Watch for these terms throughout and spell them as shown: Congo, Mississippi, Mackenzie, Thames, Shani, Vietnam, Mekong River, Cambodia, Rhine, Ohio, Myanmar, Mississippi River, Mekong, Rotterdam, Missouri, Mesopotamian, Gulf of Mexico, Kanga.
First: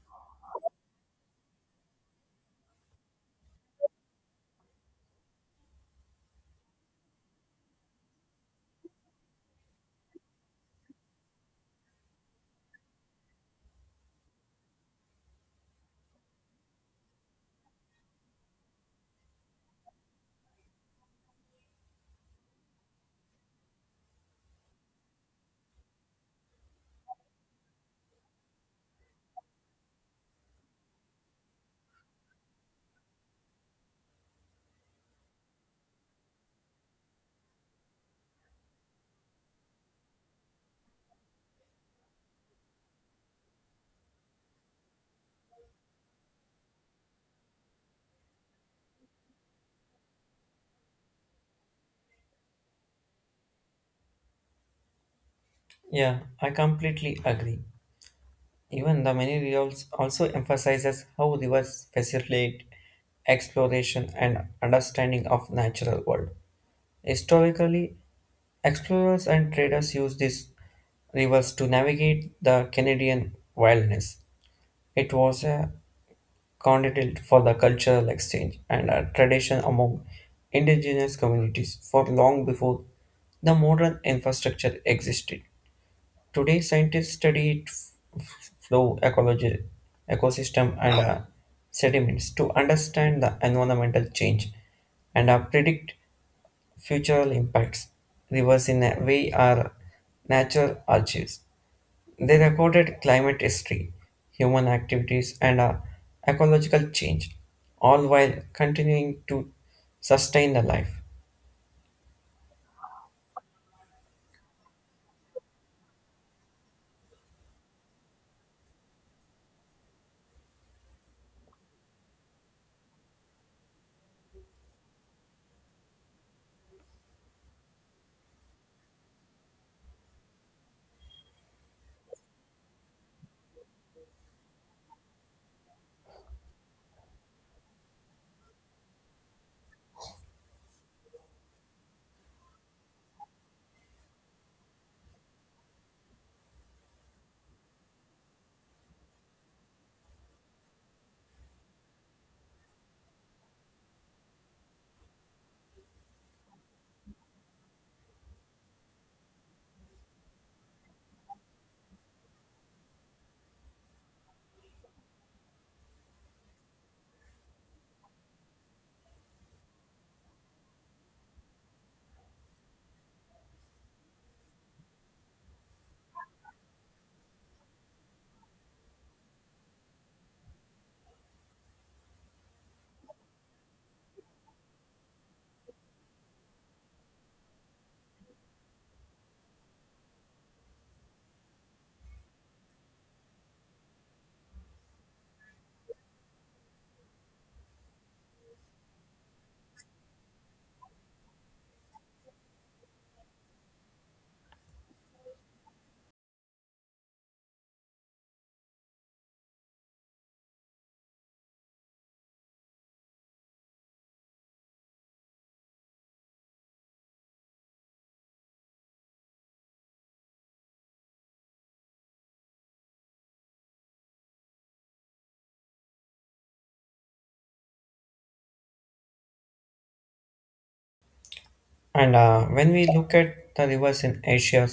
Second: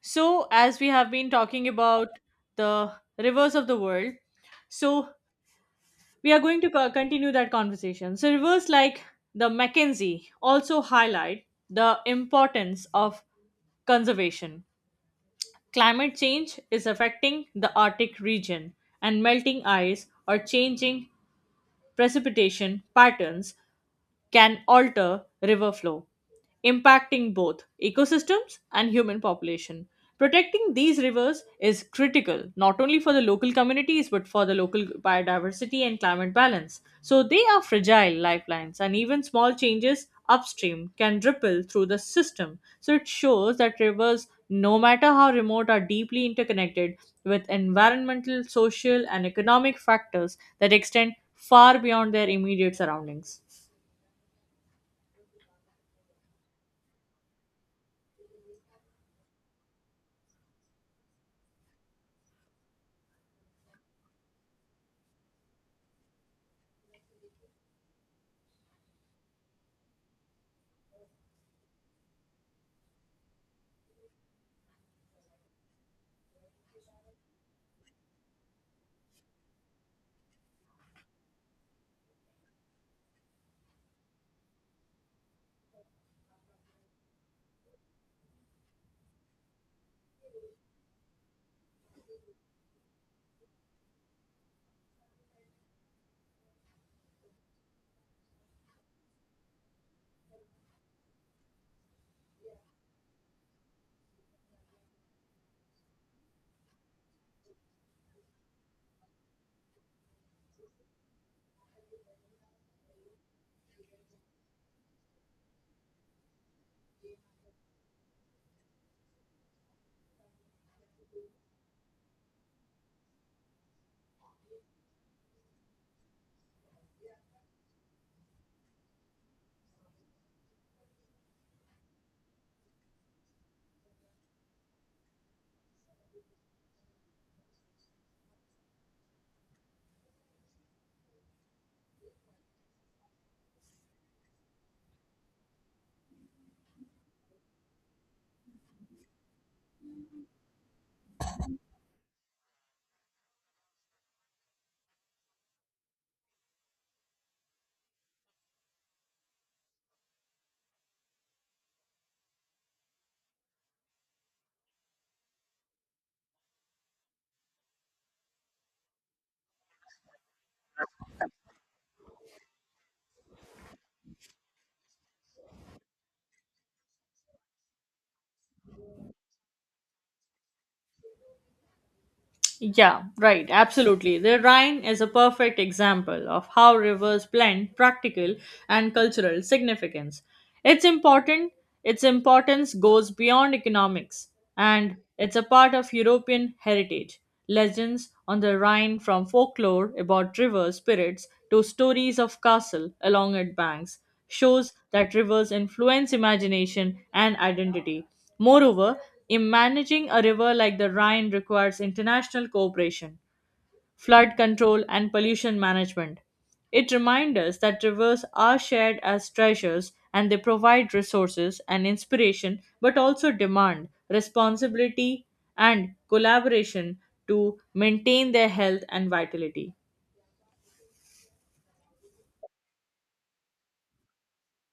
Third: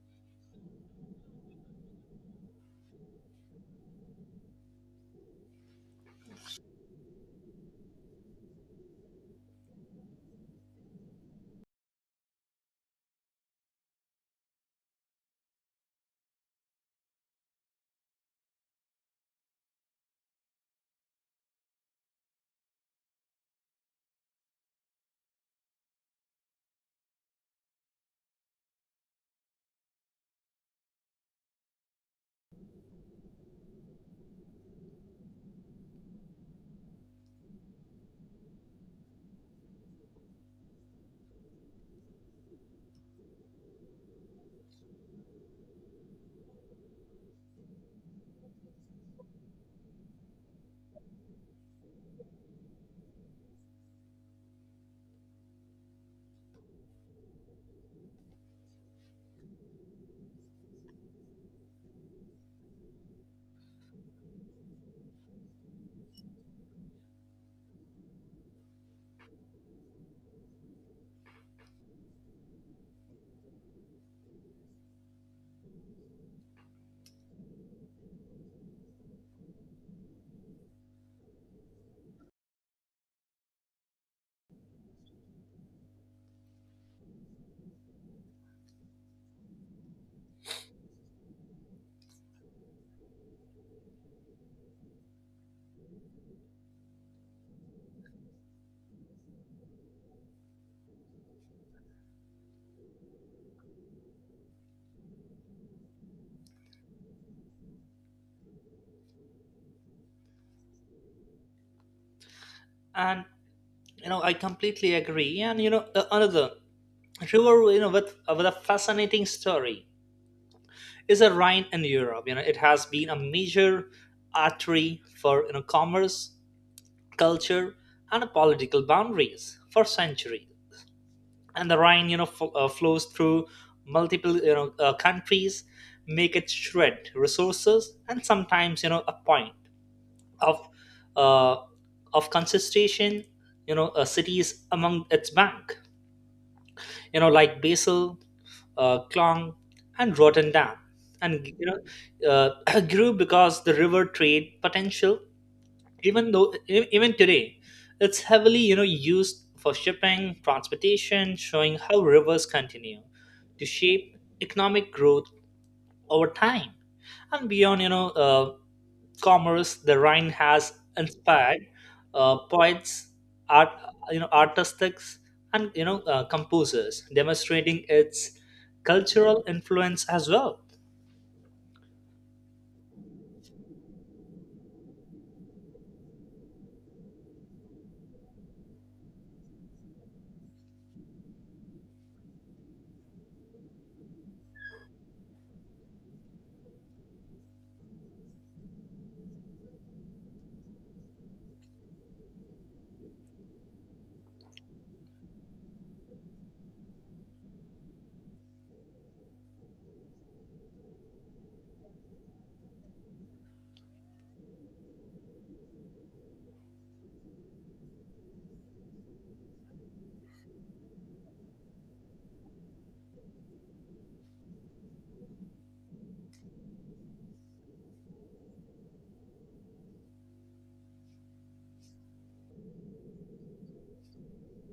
So, as we have been talking about the rivers of the world, so we are going to continue that conversation. So, rivers like the Mackenzie also highlight the importance of conservation. Climate change is affecting the Arctic region, and melting ice or changing precipitation patterns can alter river flow, impacting both ecosystems and human population. Protecting these rivers is critical not only for the local communities but for the local biodiversity and climate balance. So they are fragile lifelines, and even small changes upstream can ripple through the system. So it shows that rivers, no matter how remote, are deeply interconnected with environmental, social, and economic factors that extend far beyond their immediate surroundings. Yeah, I completely agree. Even the many reels also emphasizes how rivers facilitate exploration and understanding of natural world. Historically, explorers and traders used these rivers to navigate the Canadian wilderness. It was a continent for the cultural exchange and a tradition among indigenous communities for long before the modern infrastructure existed. Today, scientists study flow ecology, ecosystem, and sediments to understand the environmental change and predict future impacts. Rivers, in a way, are natural archives. They recorded climate history, human activities, and ecological change, all while continuing to sustain the life. And I completely agree and you know Another river with a fascinating story is the Rhine in Europe. It has been a major artery for commerce, culture, and political boundaries for centuries. And the Rhine flows through multiple countries, make it shred resources and sometimes a point of uh, of concentration. Cities among its bank, like Basil, Clong, and Rotterdam, grew because the river trade potential. Even though, even today, it's heavily used for shipping, transportation, showing how rivers continue to shape economic growth over time. And beyond, commerce, the Rhine has inspired poets, art, artists, and composers, demonstrating its cultural influence as well. Yeah, right, absolutely. The Rhine is a perfect example of how rivers blend practical and cultural significance. It's important, its importance goes beyond economics, and it's a part of European heritage. Legends on the Rhine from folklore about river spirits to stories of castle along its banks shows that rivers influence imagination and identity. Moreover, in managing a river like the Rhine requires international cooperation, flood control, and pollution management. It reminds us that rivers are shared as treasures and they provide resources and inspiration, but also demand responsibility and collaboration to maintain their health and vitality. And when we look at the rivers in Asia,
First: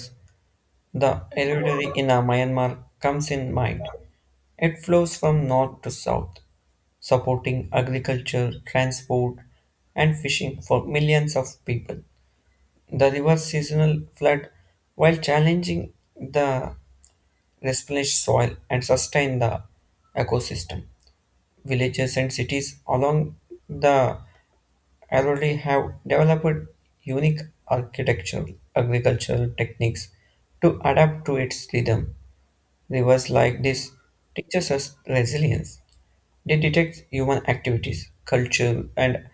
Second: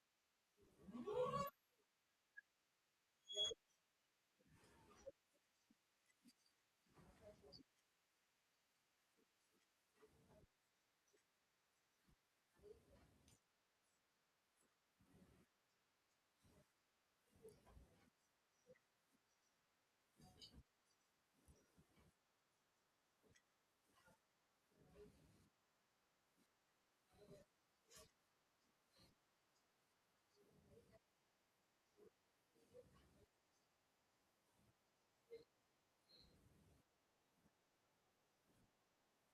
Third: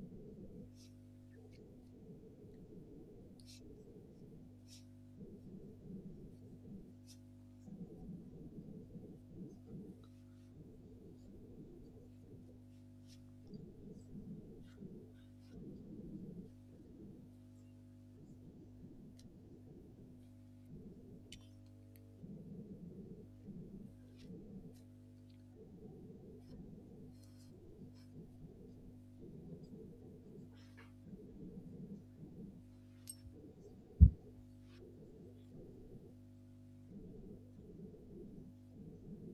the elderly in Myanmar comes in mind. It flows from north to south, supporting agriculture, transport, and fishing for millions of people. The river's seasonal flood, while challenging the replenished soil and sustain the ecosystem. Villages and cities along the already have developed unique architectural agricultural techniques to adapt to its rhythm. Rivers like this teaches us resilience. They detect human activities, culture, and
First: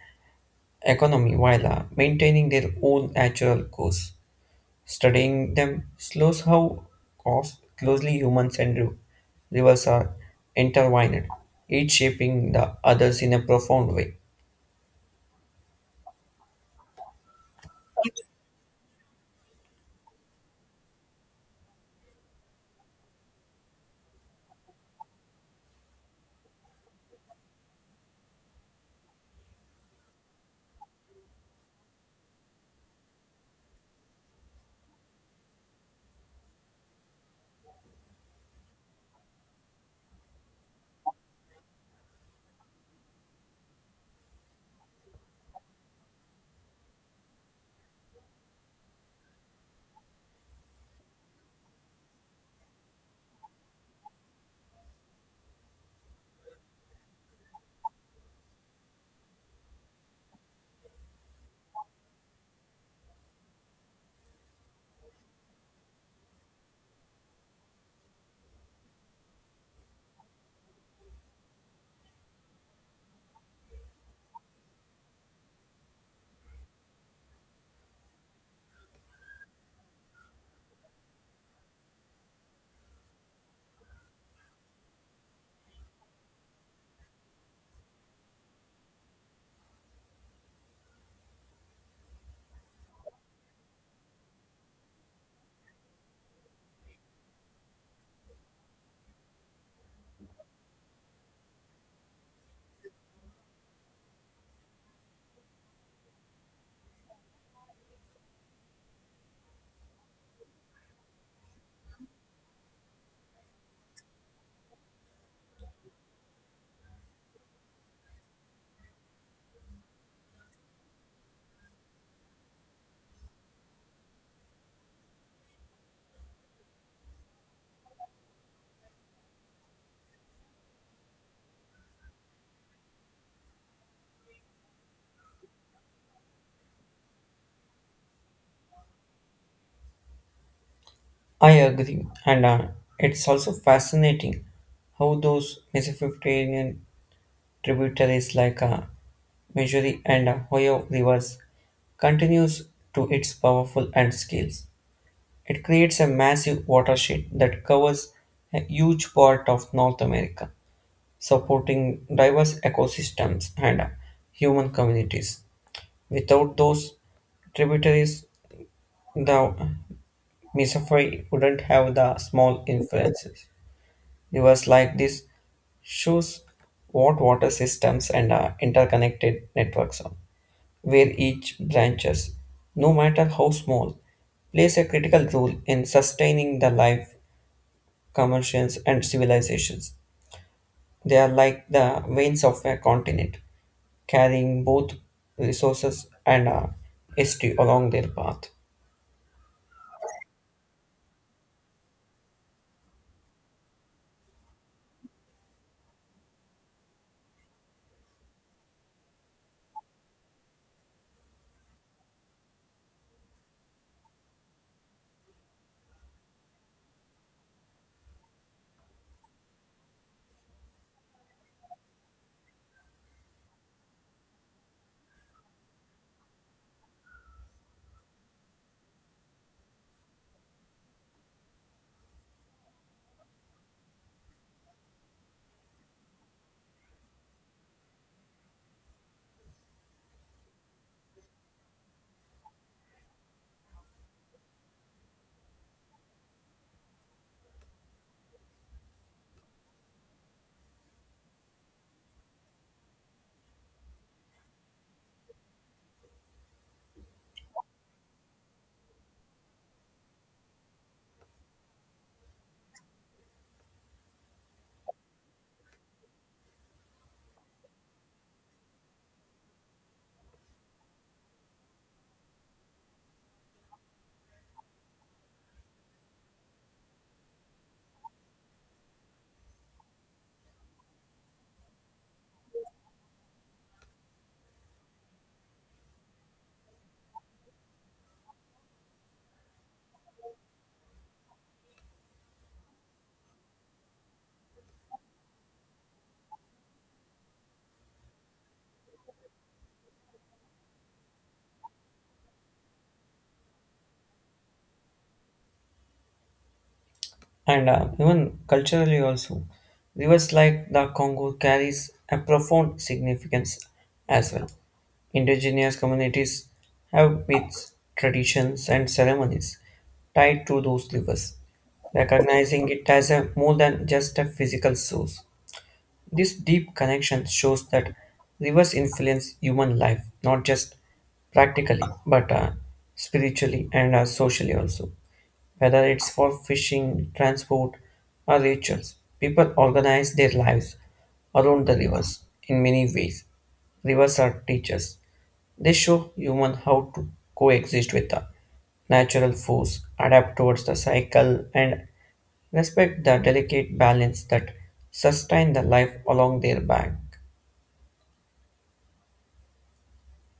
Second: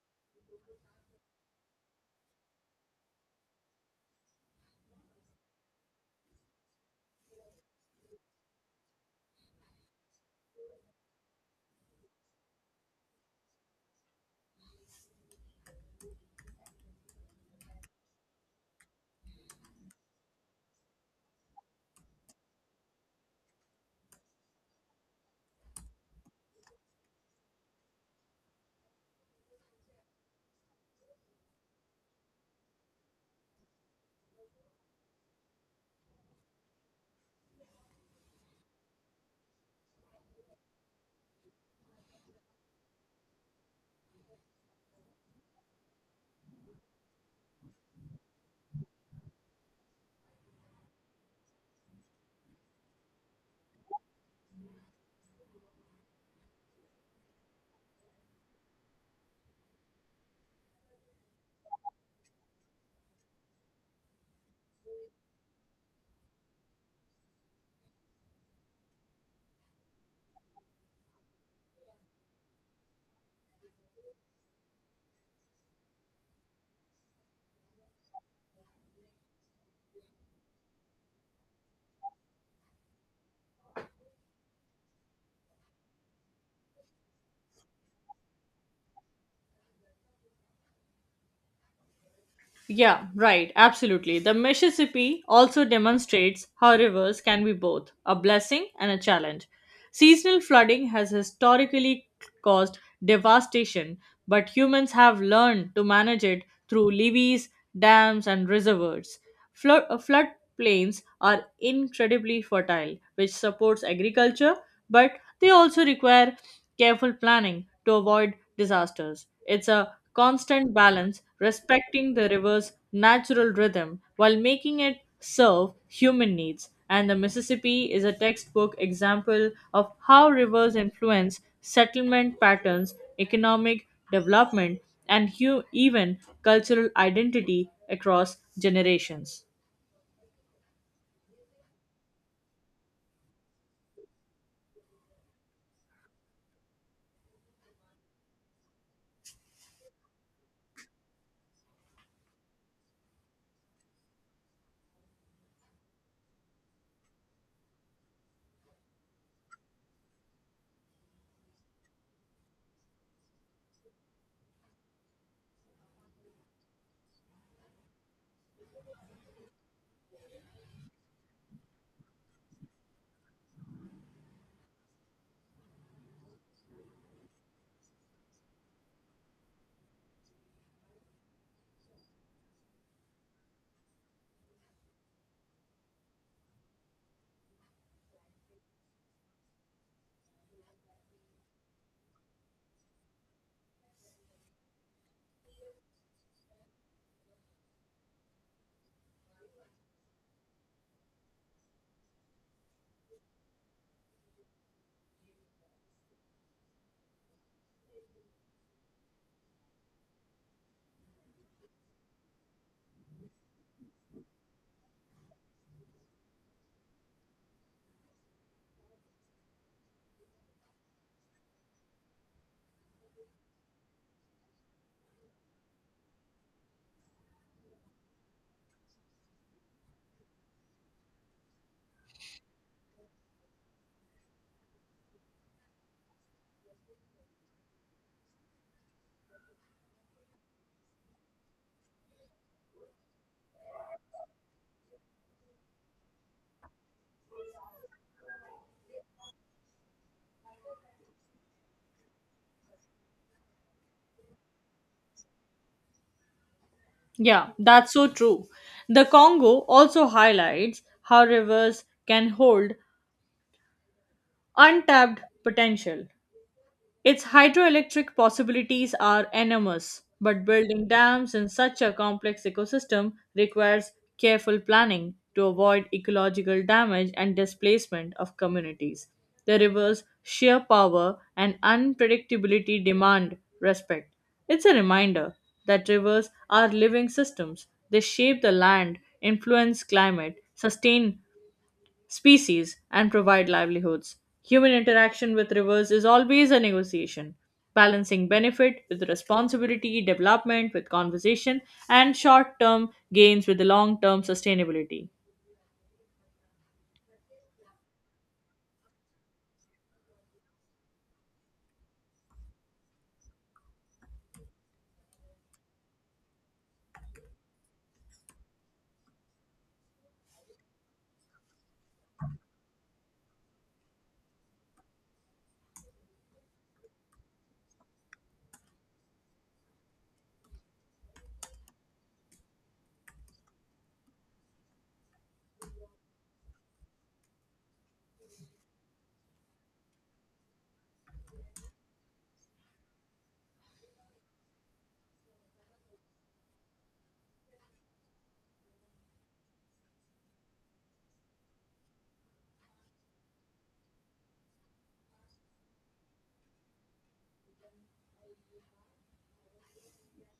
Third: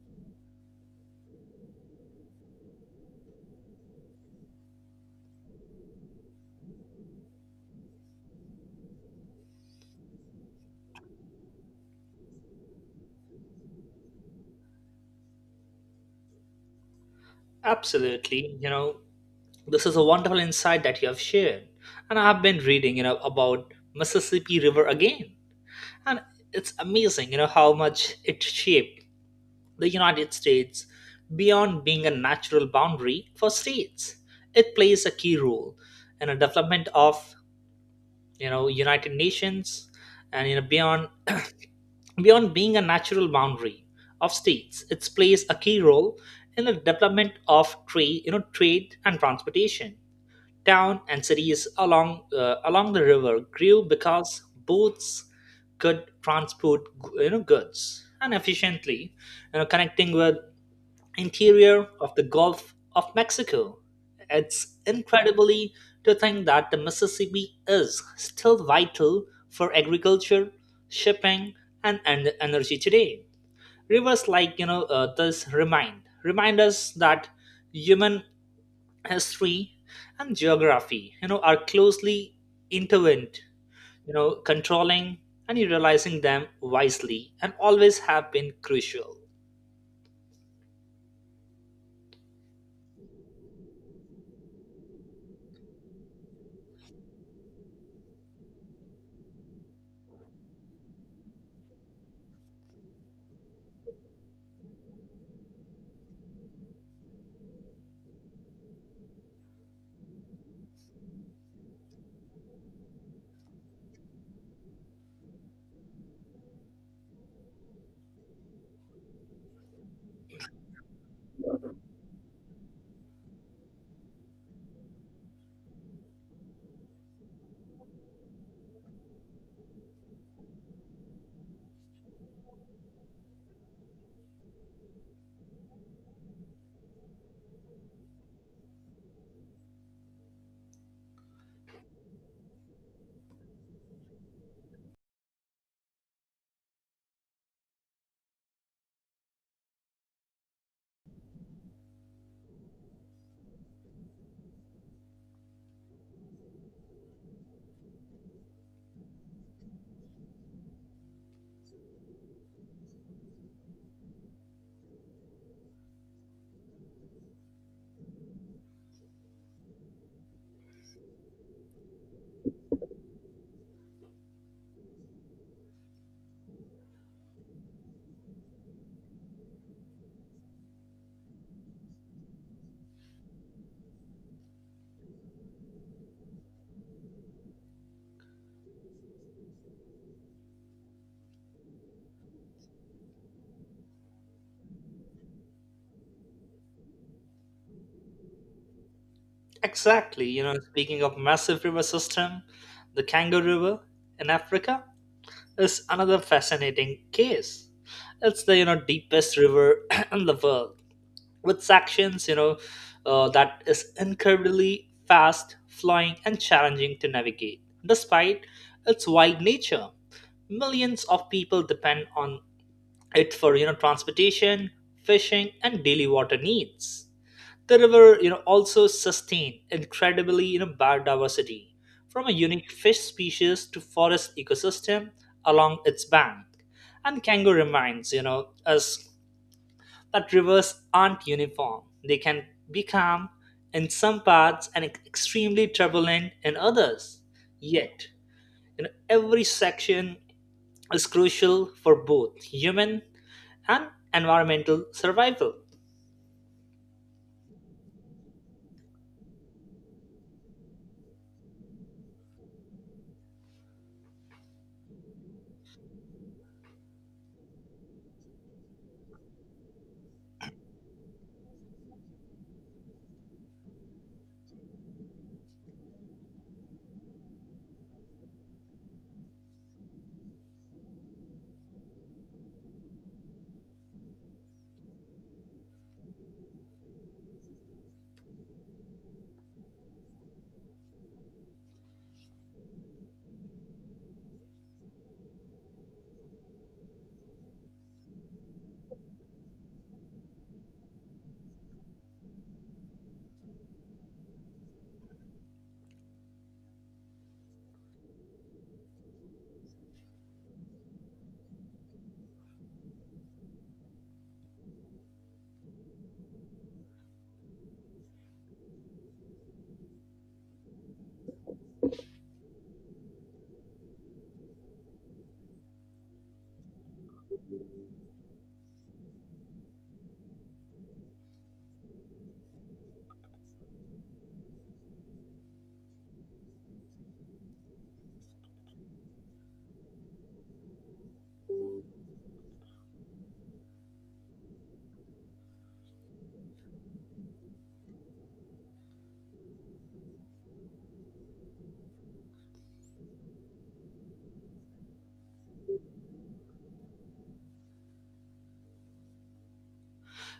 economy while maintaining their own natural course. Studying them shows how closely humans and rivers are intertwined, each shaping the others in a profound way. Absolutely. You know, this is a wonderful insight that you have shared. And I've been reading, you know, about Mississippi River again. And it's amazing, you know, how much it shaped the United States beyond being a natural boundary for states. It plays a key role in the development of, you know, United Nations and you know beyond beyond being a natural boundary of states. It plays a key role in the development of trade, you know, trade and transportation. Town and cities along along the river grew because boats could transport goods and efficiently, you know, connecting with interior of the Gulf of Mexico. It's incredibly to think that the Mississippi is still vital for agriculture, shipping, and energy today. Rivers like this remind us that human history and geography are closely intertwined, controlling and utilizing them wisely and always have been crucial. Yeah, right, absolutely. The Mississippi also demonstrates how rivers can be both a blessing and a challenge. Seasonal flooding has historically caused devastation, but humans have learned to manage it through levees, dams, and reservoirs. Flood plains are incredibly fertile, which supports agriculture, but they also require careful planning to avoid disasters. It's a constant balance, respecting the river's natural rhythm while making it serve human needs. And the Mississippi is a textbook example of how rivers influence settlement patterns, economic development, and even cultural identity across generations. I agree, and it's also fascinating how those Mesopotamian tributaries like Missouri and Ohio rivers continues to its powerful and scales. It creates a massive watershed that covers a huge part of North America, supporting diverse ecosystems and human communities. Without those tributaries, the Mississippi wouldn't have the small influences. Rivers like this shows what water systems and interconnected networks are, where each branches, no matter how small, plays a critical role in sustaining the life, commercials, and civilizations. They are like the veins of a continent, carrying both resources and history along their path. Exactly. Speaking of massive river system, the Kanga River in Africa is another fascinating case. It's the deepest river in the world, with sections that is incredibly fast flowing and challenging to navigate despite its wide nature. Millions of people depend on it for transportation, fishing, and daily water needs. The river also sustain incredibly biodiversity, from a unique fish species to forest ecosystem along its bank. And Kango reminds us but rivers aren't uniform. They can be calm in some parts and extremely turbulent in others. Yet, you know, every section is crucial for both human and environmental survival. Yeah, that's so true. The Congo also highlights how rivers can hold untapped potential. Its hydroelectric possibilities are enormous, but building dams in such a complex ecosystem requires careful planning to avoid ecological damage and displacement of communities. The river's sheer power and unpredictability demand respect. It's a reminder that rivers are living systems. They shape the land, influence climate, sustain species and provide livelihoods. Human interaction with rivers is always a negotiation, balancing benefit with responsibility, development with conservation, and short term gains with the long term sustainability. And even culturally also rivers like the Congo carries a profound significance as well. Indigenous communities have myths, traditions, and ceremonies tied to those rivers, recognizing it as a more than just a physical source. This deep connection shows that rivers influence human life not just practically but spiritually and socially also, whether it's for fishing, transport, or rituals, people organize their lives around the rivers in many ways. Rivers are teachers. They show humans how to coexist with the natural force, adapt towards the cycle, and respect the delicate balance that sustain the life along their bank.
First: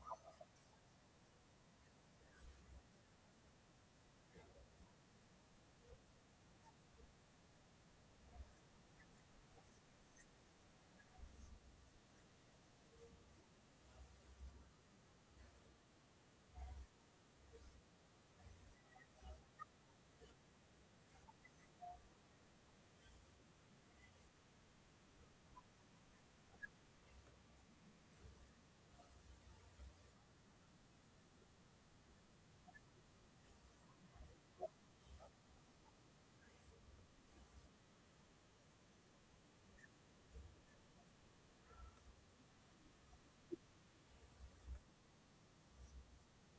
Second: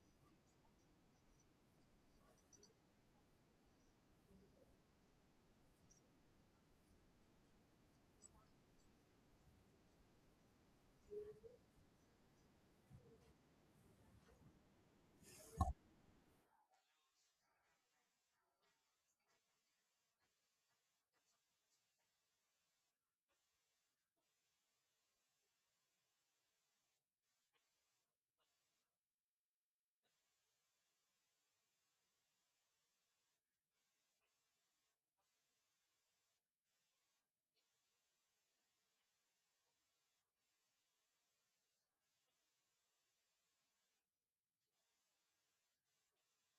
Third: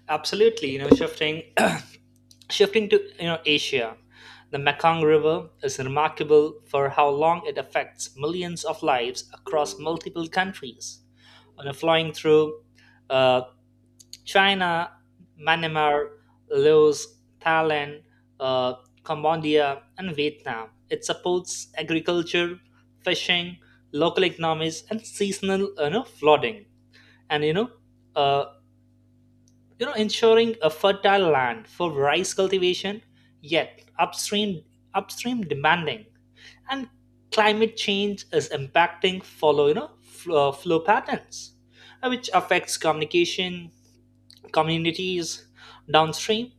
Absolutely. You know, shifting shifting to Asia, the Mekong River is remarkable for how long it affects millions of lives across multiple countries. You know, flowing through uh, China, Myanmar, Laos, Thailand, uh, Cambodia, and Vietnam. It supports agriculture, fishing, local economies, and seasonal, you know, flooding. And uh, you know, ensuring a fertile land for rice cultivation. Yet upstream demanding and climate change is impacting follow flow patterns, which affects communication, communities downstream.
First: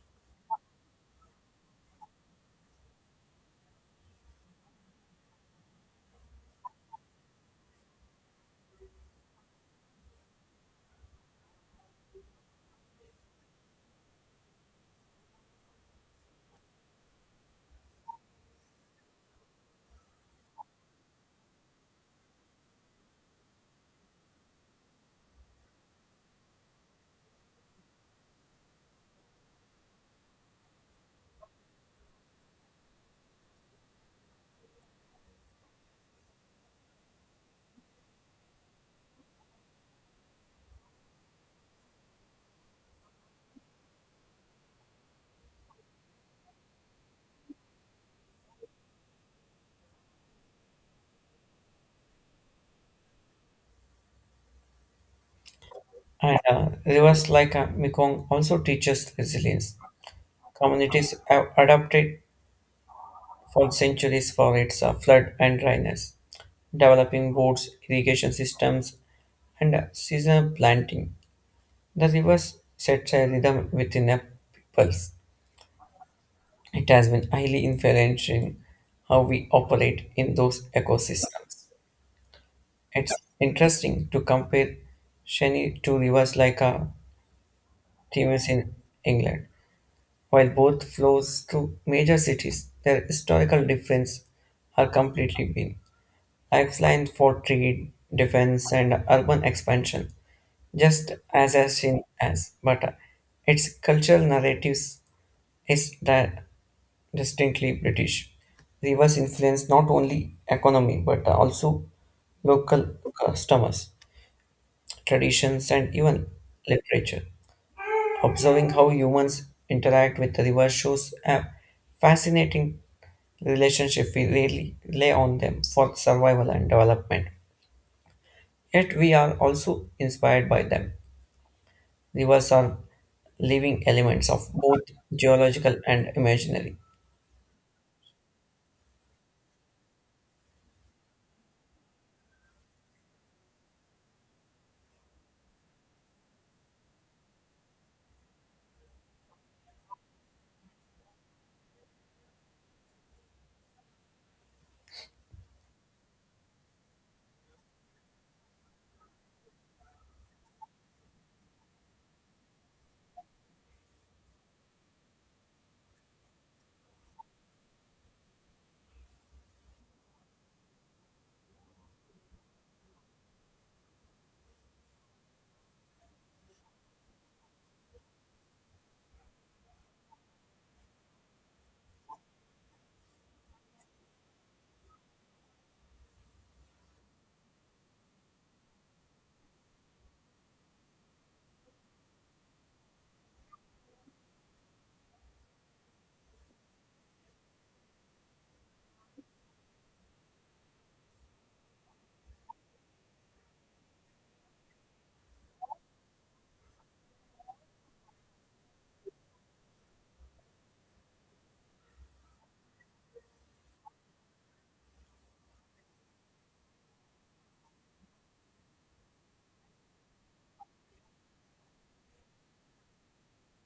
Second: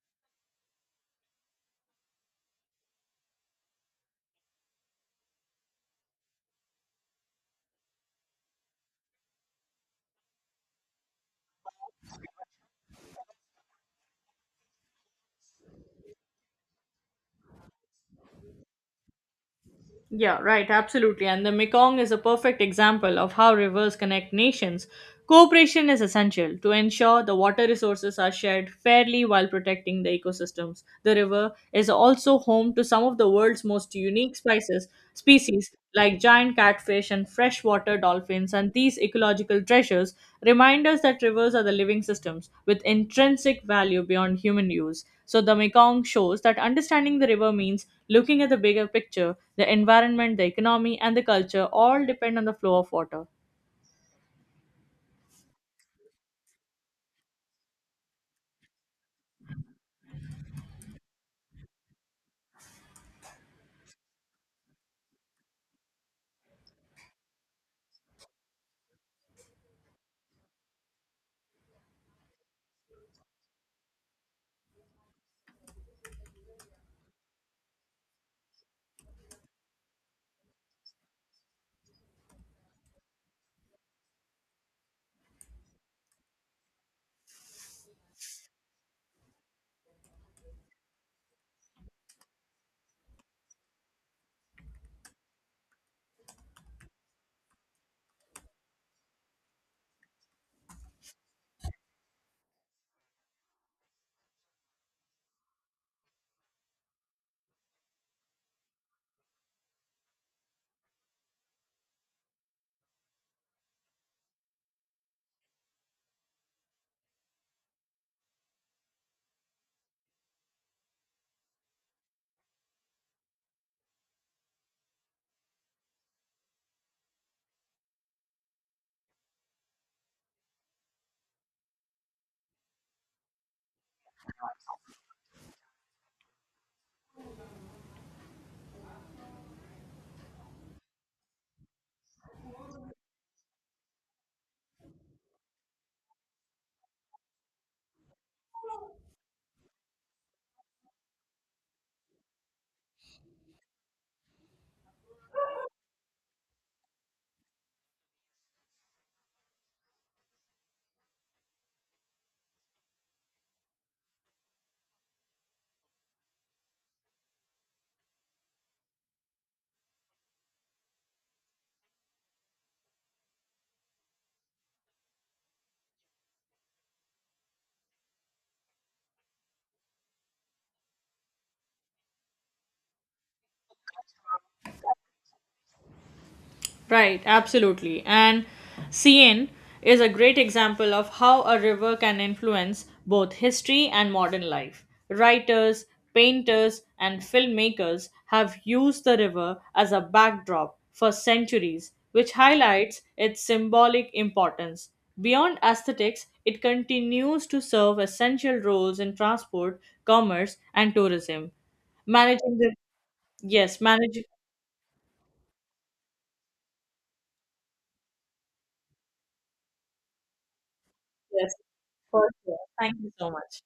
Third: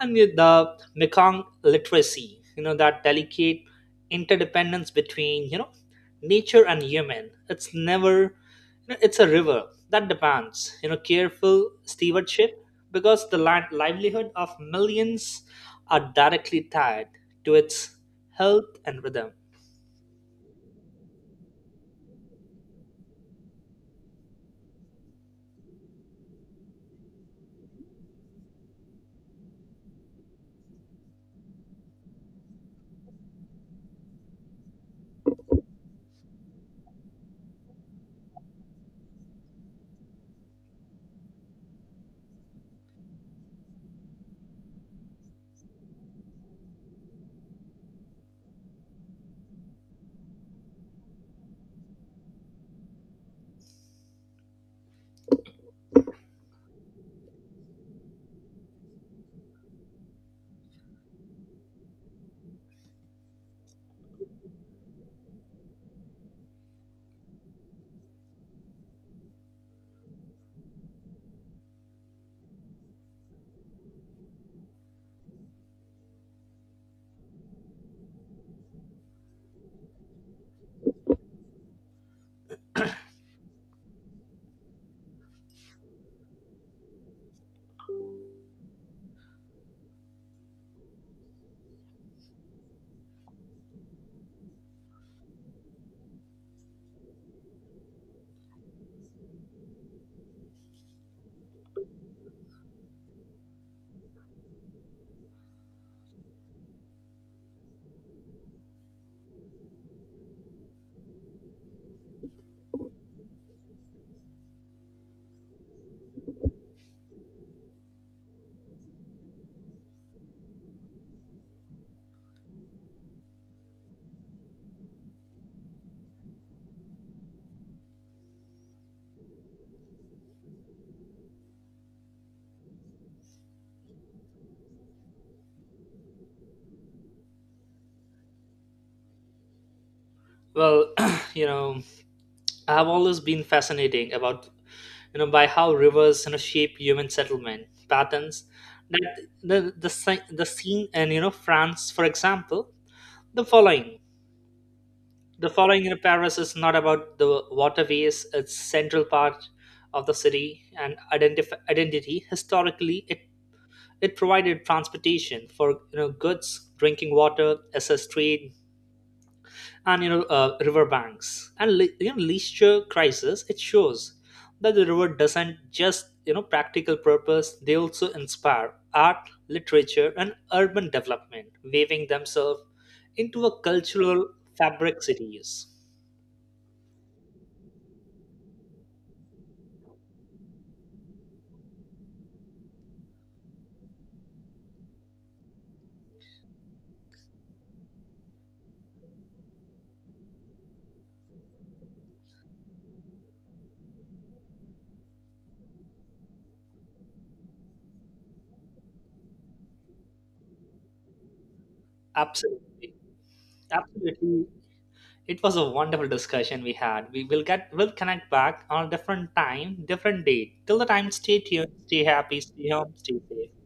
And with the Mekong literacy, that delicate interdependence between nature and human it's never it's a river that demands careful stewardship, because the livelihood of millions are directly tied to its health and rhythm. Yeah, right, absolutely. And the Mekong is a perfect example of how rivers connect nations. Cooperation is essential to ensure the water resources are shared fairly while protecting the ecosystems. The river is also home to some of the world's most unique spices, species like giant catfish and freshwater dolphins, and these ecological treasures remind us that rivers are the living systems with intrinsic value beyond human use. So, the Mekong shows that understanding the river means looking at the bigger picture the environment, the economy, and the culture all depend on the flow of water. And rivers like Mekong also teaches resilience. Communities have adapted for centuries for its flood and dryness, developing roads, irrigation systems, and seasonal planting. The rivers sets a rhythm within a peoples. It has been highly influential in how we operate in those ecosystems. It's interesting to compare Shani to rivers like Thames in England. While both flows through major cities, their historical difference are completely been lifeline for trade, defense, and urban expansion, just as seen as, but its cultural narratives is distinctly British. Rivers influence not only economy but also local customers, traditions, and even literature. Observing how humans interact with the river shows a fascinating relationship we really rely on them for survival and development. Yet we are also inspired by them. Rivers are living elements of both geological and imaginary. Well, you know, I've always been fascinating about by how rivers shape human settlement patterns. That the The scene in, you know, France, for example, the following the following in Paris is not about the waterways. Its central part of the city and identity, historically, it provided transportation for, you know, goods, drinking water, as a trade, and, you know, river banks and you know, leisure crisis. It shows that the river doesn't just, you know, practical purpose. They also inspire art, literature, and urban development, weaving themselves into a cultural fabric cities. Right, absolutely. And CN is a great example of how a river can influence both history and modern life. Writers, painters, and filmmakers have used the river as a backdrop for centuries, which highlights its symbolic importance. Beyond aesthetics, it continues to serve essential roles in transport, commerce, and tourism. Managing the absolutely yes, managing Absolutely. It was a wonderful discussion we had. We will get We'll connect back on a different time, different date. Till the time, stay yes, tuned, stay for happy, sure. stay home, Thank you stay so safe. much.